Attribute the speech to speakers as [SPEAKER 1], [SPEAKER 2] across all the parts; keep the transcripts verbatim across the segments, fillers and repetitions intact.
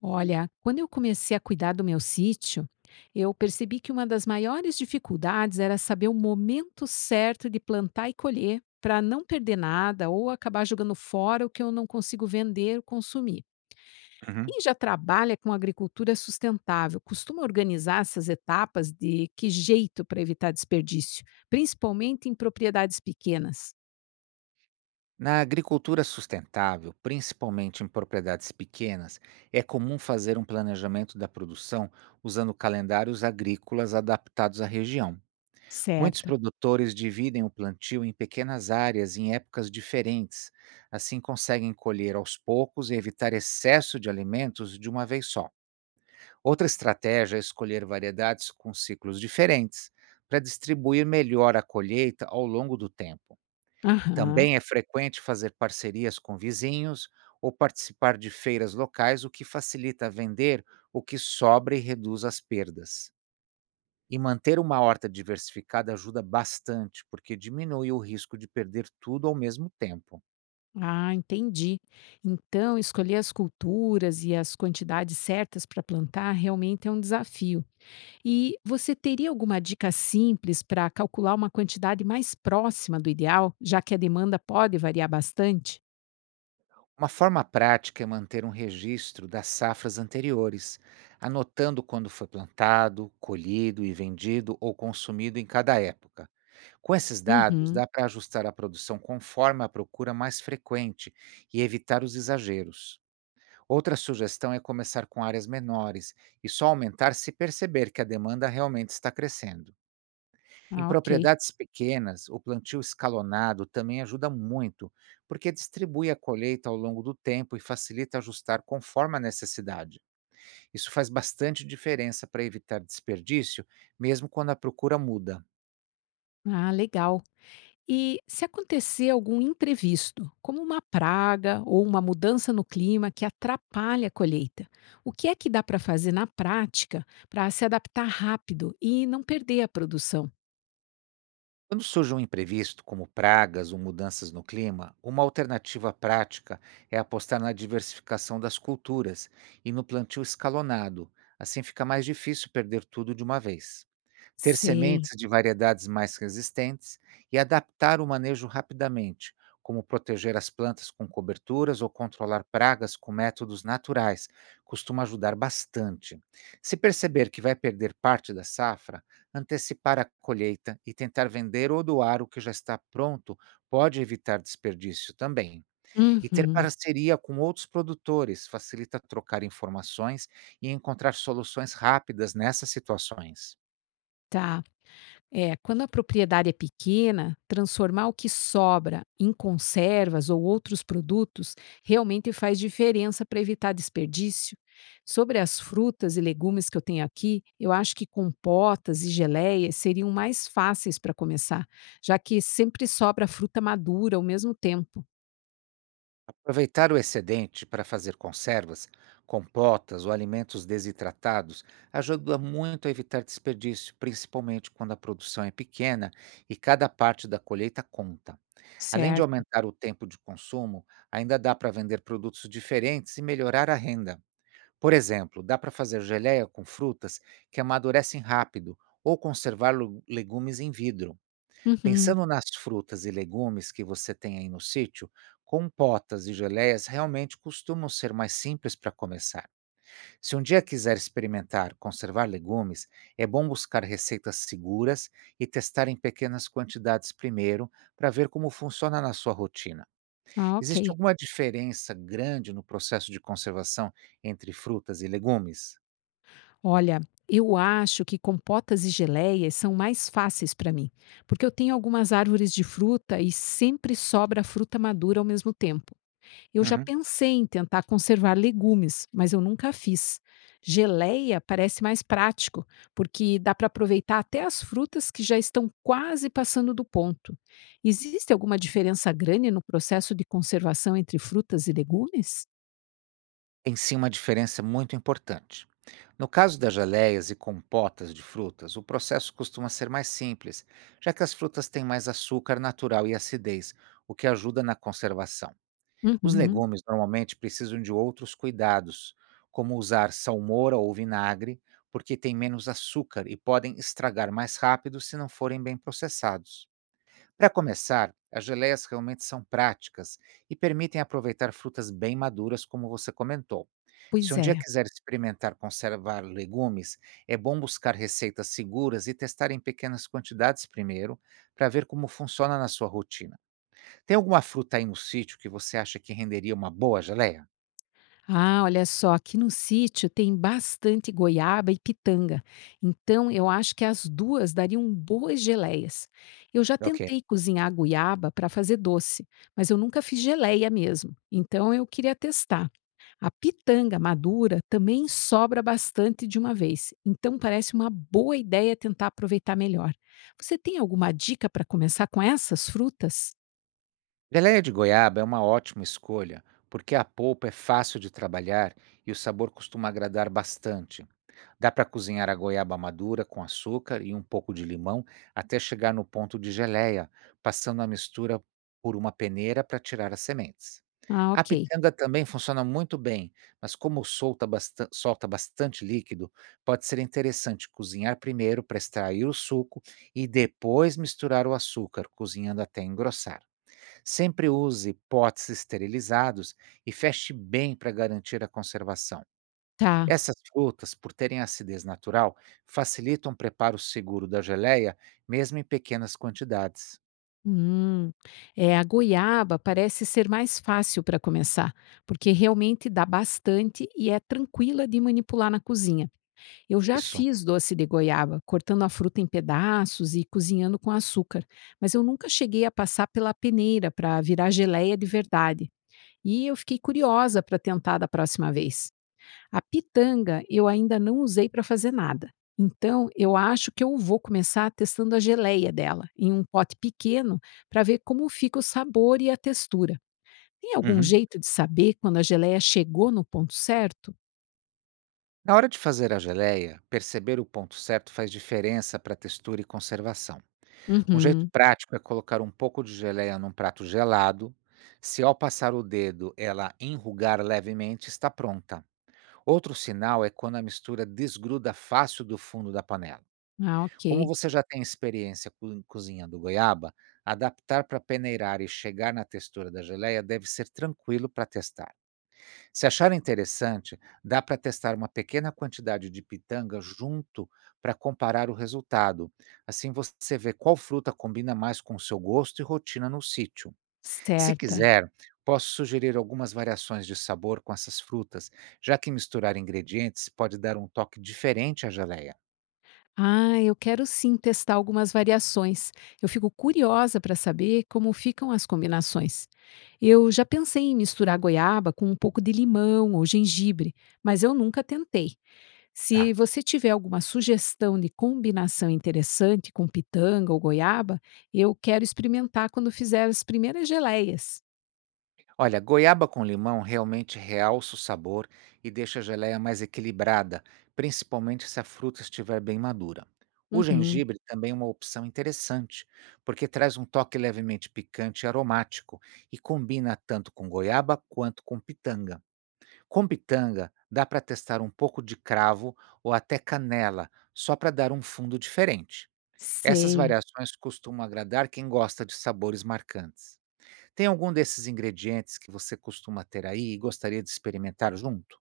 [SPEAKER 1] Olha, quando eu comecei a cuidar do meu sítio, eu percebi que uma das maiores dificuldades era saber o momento certo de plantar e colher para não perder nada ou acabar jogando fora o que eu não consigo vender ou consumir.
[SPEAKER 2] Uhum.
[SPEAKER 1] Quem já trabalha com agricultura sustentável costuma organizar essas etapas de que jeito para evitar desperdício, principalmente em propriedades pequenas.
[SPEAKER 2] Na agricultura sustentável, principalmente em propriedades pequenas, é comum fazer um planejamento da produção usando calendários agrícolas adaptados à região. Muitos
[SPEAKER 1] Certo.
[SPEAKER 2] produtores dividem o plantio em pequenas áreas em épocas diferentes, assim conseguem colher aos poucos e evitar excesso de alimentos de uma vez só. Outra estratégia é escolher variedades com ciclos diferentes, para distribuir melhor a colheita ao longo do tempo.
[SPEAKER 1] Aham.
[SPEAKER 2] Também é frequente fazer parcerias com vizinhos ou participar de feiras locais, o que facilita vender o que sobra e reduz as perdas. E manter uma horta diversificada ajuda bastante, porque diminui o risco de perder tudo ao mesmo tempo.
[SPEAKER 1] Ah, entendi. Então, escolher as culturas e as quantidades certas para plantar realmente é um desafio. E você teria alguma dica simples para calcular uma quantidade mais próxima do ideal, já que a demanda pode variar bastante?
[SPEAKER 2] Uma forma prática é manter um registro das safras anteriores, anotando quando foi plantado, colhido e vendido ou consumido em cada época. Com esses dados,
[SPEAKER 1] Uhum.
[SPEAKER 2] dá para ajustar a produção conforme a procura mais frequente e evitar os exageros. Outra sugestão é começar com áreas menores e só aumentar se perceber que a demanda realmente está crescendo. Em
[SPEAKER 1] Ah, ok.
[SPEAKER 2] propriedades pequenas, o plantio escalonado também ajuda muito, porque distribui a colheita ao longo do tempo e facilita ajustar conforme a necessidade. Isso faz bastante diferença para evitar desperdício, mesmo quando a procura muda.
[SPEAKER 1] Ah, legal. E se acontecer algum imprevisto, como uma praga ou uma mudança no clima que atrapalha a colheita, o que é que dá para fazer na prática para se adaptar rápido e não perder a produção?
[SPEAKER 2] Quando surge um imprevisto, como pragas ou mudanças no clima, uma alternativa prática é apostar na diversificação das culturas e no plantio escalonado. Assim fica mais difícil perder tudo de uma vez. Ter
[SPEAKER 1] Sei.
[SPEAKER 2] sementes de variedades mais resistentes e adaptar o manejo rapidamente, como proteger as plantas com coberturas ou controlar pragas com métodos naturais, costuma ajudar bastante. Se perceber que vai perder parte da safra, antecipar a colheita e tentar vender ou doar o que já está pronto pode evitar desperdício também. E ter
[SPEAKER 1] Uhum.
[SPEAKER 2] parceria com outros produtores facilita trocar informações e encontrar soluções rápidas nessas situações.
[SPEAKER 1] Tá. É, quando a propriedade é pequena, transformar o que sobra em conservas ou outros produtos realmente faz diferença para evitar desperdício. Sobre as frutas e legumes que eu tenho aqui, eu acho que compotas e geleias seriam mais fáceis para começar, já que sempre sobra fruta madura ao mesmo tempo.
[SPEAKER 2] Aproveitar o excedente para fazer conservas, compotas ou alimentos desidratados ajuda muito a evitar desperdício, principalmente quando a produção é pequena e cada parte da colheita conta. Além de
[SPEAKER 1] Certo.
[SPEAKER 2] aumentar o tempo de consumo, ainda dá para vender produtos diferentes e melhorar a renda. Por exemplo, dá para fazer geleia com frutas que amadurecem rápido ou conservar lu- legumes em vidro.
[SPEAKER 1] Uhum.
[SPEAKER 2] Pensando nas frutas e legumes que você tem aí no sítio, compotas e geleias realmente costumam ser mais simples para começar. Se um dia quiser experimentar conservar legumes, é bom buscar receitas seguras e testar em pequenas quantidades primeiro para ver como funciona na sua rotina.
[SPEAKER 1] Ah, ok.
[SPEAKER 2] Existe alguma diferença grande no processo de conservação entre frutas e legumes?
[SPEAKER 1] Olha, eu acho que compotas e geleias são mais fáceis para mim, porque eu tenho algumas árvores de fruta e sempre sobra fruta madura ao mesmo tempo. Eu já
[SPEAKER 2] Uhum.
[SPEAKER 1] pensei em tentar conservar legumes, mas eu nunca fiz. Geleia parece mais prático, porque dá para aproveitar até as frutas que já estão quase passando do ponto. Existe alguma diferença grande no processo de conservação entre frutas e legumes?
[SPEAKER 2] Tem sim uma diferença muito importante. No caso das geleias e compotas de frutas, o processo costuma ser mais simples, já que as frutas têm mais açúcar natural e acidez, o que ajuda na conservação. Os
[SPEAKER 1] Uhum,
[SPEAKER 2] legumes normalmente precisam de outros cuidados, como usar salmoura ou vinagre, porque têm menos açúcar e podem estragar mais rápido se não forem bem processados. Para começar, as geleias realmente são práticas e permitem aproveitar frutas bem maduras, como você comentou. Se
[SPEAKER 1] pois
[SPEAKER 2] um dia
[SPEAKER 1] é.
[SPEAKER 2] quiser experimentar conservar legumes, é bom buscar receitas seguras e testar em pequenas quantidades primeiro, para ver como funciona na sua rotina. Tem alguma fruta aí no sítio que você acha que renderia uma boa geleia?
[SPEAKER 1] Ah, olha só, aqui no sítio tem bastante goiaba e pitanga, então eu acho que as duas dariam boas geleias. Eu já
[SPEAKER 2] Ok.
[SPEAKER 1] tentei cozinhar goiaba para fazer doce, mas eu nunca fiz geleia mesmo, então eu queria testar. A pitanga madura também sobra bastante de uma vez, então parece uma boa ideia tentar aproveitar melhor. Você tem alguma dica para começar com essas frutas?
[SPEAKER 2] Geleia de goiaba é uma ótima escolha, porque a polpa é fácil de trabalhar e o sabor costuma agradar bastante. Dá para cozinhar a goiaba madura com açúcar e um pouco de limão até chegar no ponto de geleia, passando a mistura por uma peneira para tirar as sementes.
[SPEAKER 1] Ah,
[SPEAKER 2] A
[SPEAKER 1] ok.
[SPEAKER 2] pitanga também funciona muito bem, mas como solta, bastan- solta bastante líquido, pode ser interessante cozinhar primeiro para extrair o suco e depois misturar o açúcar, cozinhando até engrossar. Sempre use potes esterilizados e feche bem para garantir a conservação.
[SPEAKER 1] Tá.
[SPEAKER 2] Essas frutas, por terem acidez natural, facilitam o preparo seguro da geleia, mesmo em pequenas quantidades.
[SPEAKER 1] Hum, é, a goiaba parece ser mais fácil para começar, porque realmente dá bastante e é tranquila de manipular na cozinha. Eu já
[SPEAKER 2] Isso.
[SPEAKER 1] fiz doce de goiaba, cortando a fruta em pedaços e cozinhando com açúcar, mas eu nunca cheguei a passar pela peneira para virar geleia de verdade. E eu fiquei curiosa para tentar da próxima vez. A pitanga eu ainda não usei para fazer nada. Então, eu acho que eu vou começar testando a geleia dela em um pote pequeno para ver como fica o sabor e a textura. Tem algum
[SPEAKER 2] Uhum.
[SPEAKER 1] jeito de saber quando a geleia chegou no ponto certo?
[SPEAKER 2] Na hora de fazer a geleia, perceber o ponto certo faz diferença para textura e conservação. Um jeito
[SPEAKER 1] Uhum.
[SPEAKER 2] prático é colocar um pouco de geleia num prato gelado. Se ao passar o dedo ela enrugar levemente, está pronta. Outro sinal é quando a mistura desgruda fácil do fundo da panela.
[SPEAKER 1] Ah,
[SPEAKER 2] Como
[SPEAKER 1] ok.
[SPEAKER 2] você já tem experiência co- cozinhando goiaba, adaptar para peneirar e chegar na textura da geleia deve ser tranquilo para testar. Se achar interessante, dá para testar uma pequena quantidade de pitanga junto para comparar o resultado. Assim você vê qual fruta combina mais com o seu gosto e rotina no sítio. Se
[SPEAKER 1] Certa.
[SPEAKER 2] quiser, posso sugerir algumas variações de sabor com essas frutas, já que misturar ingredientes pode dar um toque diferente à geleia.
[SPEAKER 1] Ah, eu quero sim testar algumas variações. Eu fico curiosa para saber como ficam as combinações. Eu já pensei em misturar goiaba com um pouco de limão ou gengibre, mas eu nunca tentei. Se
[SPEAKER 2] Tá.
[SPEAKER 1] você tiver alguma sugestão de combinação interessante com pitanga ou goiaba, eu quero experimentar quando fizer as primeiras geleias.
[SPEAKER 2] Olha, goiaba com limão realmente realça o sabor e deixa a geleia mais equilibrada, principalmente se a fruta estiver bem madura. O
[SPEAKER 1] Uhum,
[SPEAKER 2] gengibre também é uma opção interessante, porque traz um toque levemente picante e aromático e combina tanto com goiaba quanto com pitanga. Com pitanga, dá para testar um pouco de cravo ou até canela, só para dar um fundo diferente. Essas
[SPEAKER 1] sei.
[SPEAKER 2] variações costumam agradar quem gosta de sabores marcantes. Tem algum desses ingredientes que você costuma ter aí e gostaria de experimentar junto?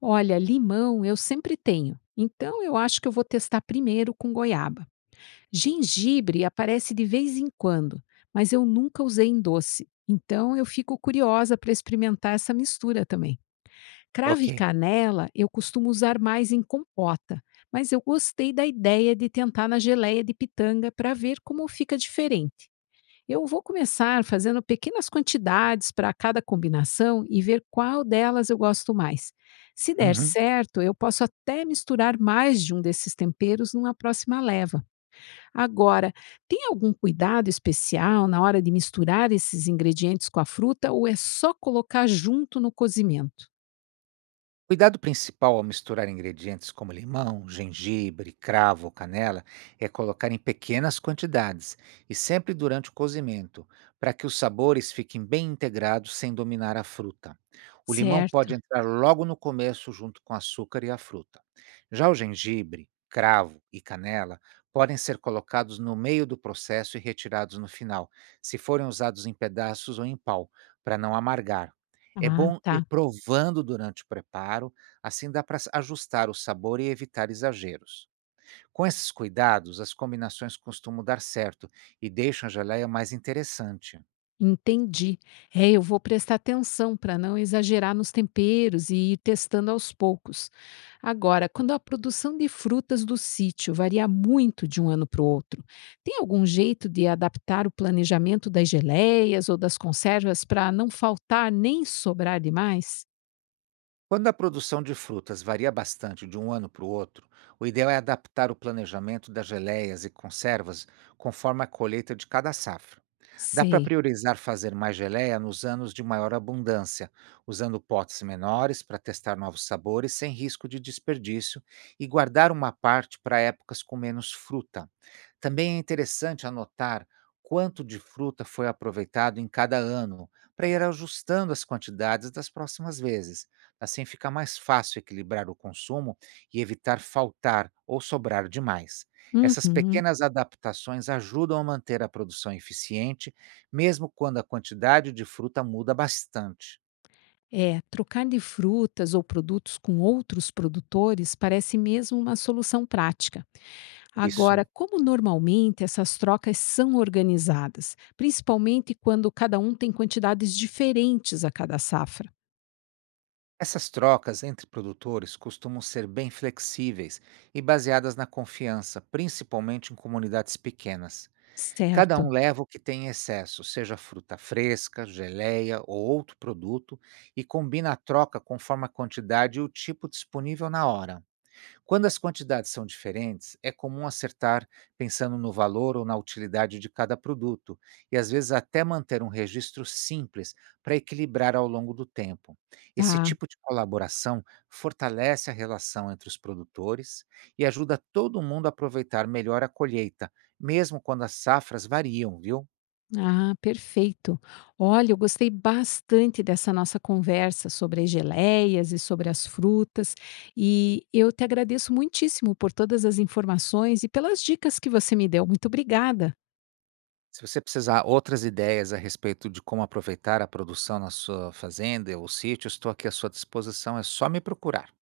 [SPEAKER 1] Olha, limão eu sempre tenho. Então eu acho que eu vou testar primeiro com goiaba. Gengibre aparece de vez em quando, mas eu nunca usei em doce. Então eu fico curiosa para experimentar essa mistura também. Cravo e
[SPEAKER 2] Ok.
[SPEAKER 1] canela eu costumo usar mais em compota, mas eu gostei da ideia de tentar na geleia de pitanga para ver como fica diferente. Eu vou começar fazendo pequenas quantidades para cada combinação e ver qual delas eu gosto mais. Se der
[SPEAKER 2] Uhum.
[SPEAKER 1] certo, eu posso até misturar mais de um desses temperos numa próxima leva. Agora, tem algum cuidado especial na hora de misturar esses ingredientes com a fruta ou é só colocar junto no cozimento?
[SPEAKER 2] Cuidado principal ao misturar ingredientes como limão, gengibre, cravo ou canela é colocar em pequenas quantidades e sempre durante o cozimento, para que os sabores fiquem bem integrados sem dominar a fruta. O limão pode
[SPEAKER 1] Certo.
[SPEAKER 2] entrar logo no começo junto com açúcar e a fruta. Já o gengibre, cravo e canela podem ser colocados no meio do processo e retirados no final, se forem usados em pedaços ou em pau, para não amargar. É
[SPEAKER 1] Ah,
[SPEAKER 2] bom ir
[SPEAKER 1] tá.
[SPEAKER 2] provando durante o preparo, assim dá para ajustar o sabor e evitar exageros. Com esses cuidados, as combinações costumam dar certo e deixam a geleia mais interessante.
[SPEAKER 1] Entendi. É, eu vou prestar atenção para não exagerar nos temperos e ir testando aos poucos. Agora, quando a produção de frutas do sítio varia muito de um ano para o outro, tem algum jeito de adaptar o planejamento das geleias ou das conservas para não faltar nem sobrar demais?
[SPEAKER 2] Quando a produção de frutas varia bastante de um ano para o outro, o ideal é adaptar o planejamento das geleias e conservas conforme a colheita de cada safra. Dá para
[SPEAKER 1] Sei.
[SPEAKER 2] priorizar fazer mais geleia nos anos de maior abundância, usando potes menores para testar novos sabores sem risco de desperdício e guardar uma parte para épocas com menos fruta. Também é interessante anotar quanto de fruta foi aproveitado em cada ano, para ir ajustando as quantidades das próximas vezes. Assim fica mais fácil equilibrar o consumo e evitar faltar ou sobrar demais. Essas
[SPEAKER 1] Uhum.
[SPEAKER 2] pequenas adaptações ajudam a manter a produção eficiente mesmo quando a quantidade de fruta muda bastante.
[SPEAKER 1] É, trocar de frutas ou produtos com outros produtores parece mesmo uma solução prática.
[SPEAKER 2] Isso.
[SPEAKER 1] Agora, como normalmente essas trocas são organizadas, principalmente quando cada um tem quantidades diferentes a cada safra?
[SPEAKER 2] Essas trocas entre produtores costumam ser bem flexíveis e baseadas na confiança, principalmente em comunidades pequenas. Cada um
[SPEAKER 1] Certo,
[SPEAKER 2] leva o que tem em excesso, seja fruta fresca, geleia ou outro produto, e combina a troca conforme a quantidade e o tipo disponível na hora. Quando as quantidades são diferentes, é comum acertar pensando no valor ou na utilidade de cada produto, e às vezes até manter um registro simples para equilibrar ao longo do tempo. Esse
[SPEAKER 1] tá.
[SPEAKER 2] tipo de colaboração fortalece a relação entre os produtores e ajuda todo mundo a aproveitar melhor a colheita, mesmo quando as safras variam, viu?
[SPEAKER 1] Ah, perfeito. Olha, eu gostei bastante dessa nossa conversa sobre as geleias e sobre as frutas, e eu te agradeço muitíssimo por todas as informações e pelas dicas que você me deu. Muito obrigada.
[SPEAKER 2] Se você precisar outras ideias a respeito de como aproveitar a produção na sua fazenda ou sítio, estou aqui à sua disposição, é só me procurar.